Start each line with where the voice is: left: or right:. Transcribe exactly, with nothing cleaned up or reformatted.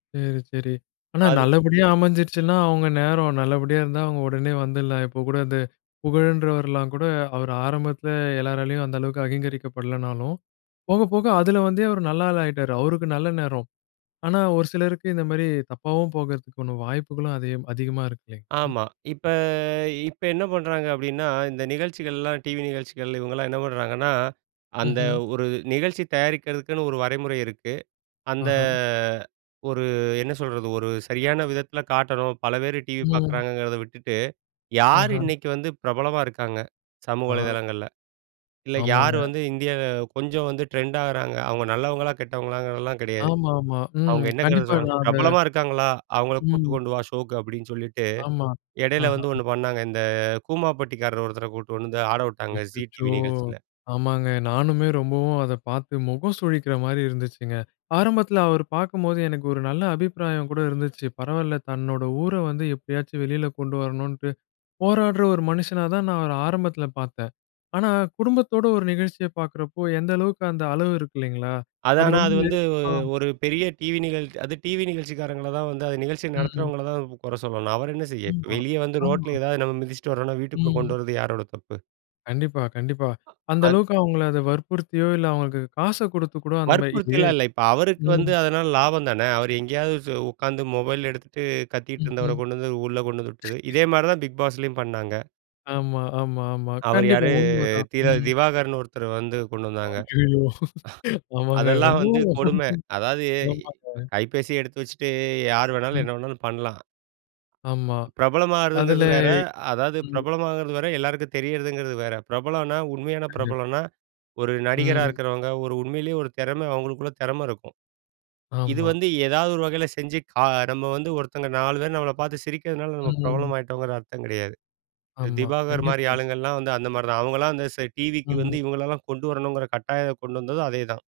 left: சரி, சரி. ஆனா
right: அது
left: நல்லபடியா அமைஞ்சிருச்சுனா, அவங்க நேரம். நல்லபடியா இருந்தா அவங்க உடனே வந்துர்லாம். இப்போ கூட இந்த புகழன்றவர்லாம் கூட, அவர் ஆரம்பத்தில எல்லோராலயும் அந்த அளவுக்கு அகிங்கரிக்கப்படலனாலும் போக போக அதில வந்தே அவர் நல்ல ஆளாயிட்டாரு, அவருக்கு நல்ல நேரம். ஆனா ஒரு சிலருக்கு இந்த மாரி தப்பாவும் போகறதுக்கான வாய்ப்புகளும் அதே அதிகமா இருக்கு. இல்லங்களா?
right: ஆமா. இப்ப, இப்ப என்ன பண்றாங்க அப்படின்னா, இந்த நிகழ்ச்சிகள்லாம் டிவி நிகழ்ச்சிகள் இவங்கெல்லாம் என்ன பண்றாங்கன்னா, அந்த
left: ம்ஹம்.
right: ஒரு நிகழ்ச்சி தயாரிக்கிறதுக்குன்னு ஒரு வரைமுறை இருக்கு. அந்த
left: ஆஹா.
right: ஒரு என்ன சொல்றது? ஒரு சரியான விதத்தில காட்டணும். பல பேர் டிவி
left: ம்.
right: பார்க்குறாங்கங்கிறத விட்டுட்டு, யார்
left: ஆஹா
right: இன்னக்கு வந்து பிரபலமா இருக்காங்க சமூக
left: ஆ.
right: வலதளங்கள்ல. இல்ல யார்
left: ஆமாங்க.
right: வந்து இந்தியா கொஞ்சம் வந்து ட்ரெண்ட் ஆகறாங்க. அவங்க நல்லவங்களா கெட்டவங்களாங்கிறதெல்லாம் கிடையாது.
left: ஆமாமா, ம்.
right: அவங்க என்னங்க
left: கண்டிப்பா
right: சொன்னாங்
left: நான் அத
right: ''பிரபலமா இருக்காங்களா! அவங்கள
left: ம்.
right: கூட்டி கொண்டு வா, ஷோக்கு.'' அப்படின்னு சொல்லிட்டு
left: ஆமா.
right: இடையில
left: ஆஹா.
right: வந்து ஒண்ணு பண்ணாங்க. இந்த கூமாபட்டிக்காரர் ஒருத்தர கூட்டிட்டு வந்து ஆட விட்டாங்க ஜி
left: அச்சச்சோ!
right: டிவி நிகழ்ச்சில.
left: ஆமாங்க. நானுமே ரொம்பவும் அத பார்த்து முகம் சுழிக்கிற மாரி இருந்துச்சுங்க. ஆரம்பத்தில அவர் பார்க்கும்போது எனக்கு ஒரு நல்ல அபிப்பிராயம் கூட இருந்துச்சு. பரவால்ல, தன்னோட ஊர வந்து எப்பயாச்சும் வெளில கொண்டு வரணும்ன்ட்டு போராடுற ஒரு மனுஷனாதான், நான் அவர ஆரம்பத்தில பார்த்தேன். ஆனா குடும்பத்தோட ஒரு நிகழ்ச்சியை பார்க்கிறப்போ, எந்த அளவுக்கு அந்த அளவு இருக்கு. இல்லங்களா!
right: அது
left: அது
right: ஆனா,
left: ரொம்ப
right: அது வந்து
left: நெருக்க
right: வு
left: ஆ.
right: ஒரு பெரிய டிவி நிகழ் அது டிவி நிகழ்ச்சிக்காரங்கள தான் வந்து அது நிகழ்ச்சியை
left: ம். ம்.
right: நடத்துறவங்கள தான் கு குறை சொல்லணும். அவரு என்ன செய்ய! இப்ப
left: ம்மா,
right: வெளிய வந்து
left: ஆமா.
right: ரோட்டில எதாவது நம்ம மிதிச்சிட்டு வரோம்னா, வீட்டுக்குள்ள கொண்டு
left: ம்.
right: வரது யாரோட தப்பு?
left: கண்டிப்பா, கண்டிப்பா. அந்த
right: அன்
left: அளவுக்கு அவங்கள அது வற்புறுத்தியோ, இல்ல அவங்களுக்கு காச கொடுத்து கூட அந்த மாரி இ
right: வற்புறுத்தில்லாம் இல்ல. இப்ப அவருக்கு வந்து
left: ம்.
right: அதனால லாபம் தான. அவரு எங்கயாவது சு உட்கார்ந்து மொபைல எடுத்துட்டு, கத்திட்டு இருந்தவர
left: ம்ஹ்ம்.
right: கொண்டு வந்து உள்ள கொண்டு வந்து விட்டது. இதே மாரி தான் பிக் பாஸ்லயும் பண்ணாங்க.
left: ஆமா, ஆமா, ஆமா.
right: அவர்
left: கண்டிப்பா,
right: யாரு?
left: உண்மதான்.
right: திர
left: ம்.
right: திவாகர்னு ஒருத்தரு வந்து கொண்டு வந்தாங்க.
left: அய்யயோ! ஆமாங்க.
right: அதெல்லாம் வந்து
left: ரொம்பவும்
right: கொடுமை. அதாவுது
left: ஆமாங்க.
right: இப்ப கைபேசி எடுத்து வச்சுட்டு யார் வேணாலும்
left: ம்.
right: என்ன வேணாலும் பண்ணலாம்.
left: ஆமா. அதுல
right: பிரபலமாறதுங்கிறது வேற. அதாவது
left: ம்.
right: பிரபலமாகறது வேற, எல்லாருக்கும் தெரியிறதுங்கிறது வேற. பிரபலம்ன்னா உண்மையான
left: கண்டிப்
right: பிரபலம்ன்னா, ஒரு நடிகரா
left: ம்.
right: இருக்கிறவங்க, ஒரு உண்மையிலயே ஒரு திறம அவங்களுக்குள்ள திறம இருக்கும். இது
left: ஆமா.
right: வந்து ஏதாவது ஒரு வகையில செஞ்சு கா நம்ம வந்து ஒருத்தவங்க நாலு பேரு நம்மள பார்த்து சிரிக்கிறனால நம்ம
left: ம், ம்.
right: பிரபலமாய்ட்டோங்கிற அர்த்தம் கிடையாது.
left: ஆமா.
right: திவாகர் மாரி
left: கண்டிப்பா.
right: ஆளுங்கெல்லாம் வந்து அந்த மாரி தான். அவங்கெல்லாம் அந்த செ
left: ம்,
right: டிவிக்கு வந்து
left: ம்.
right: இவங்கள எல்லாம் கொண்டு வரணுங்கிற கட்டாய கொண்டு வந்ததும் அதேதான்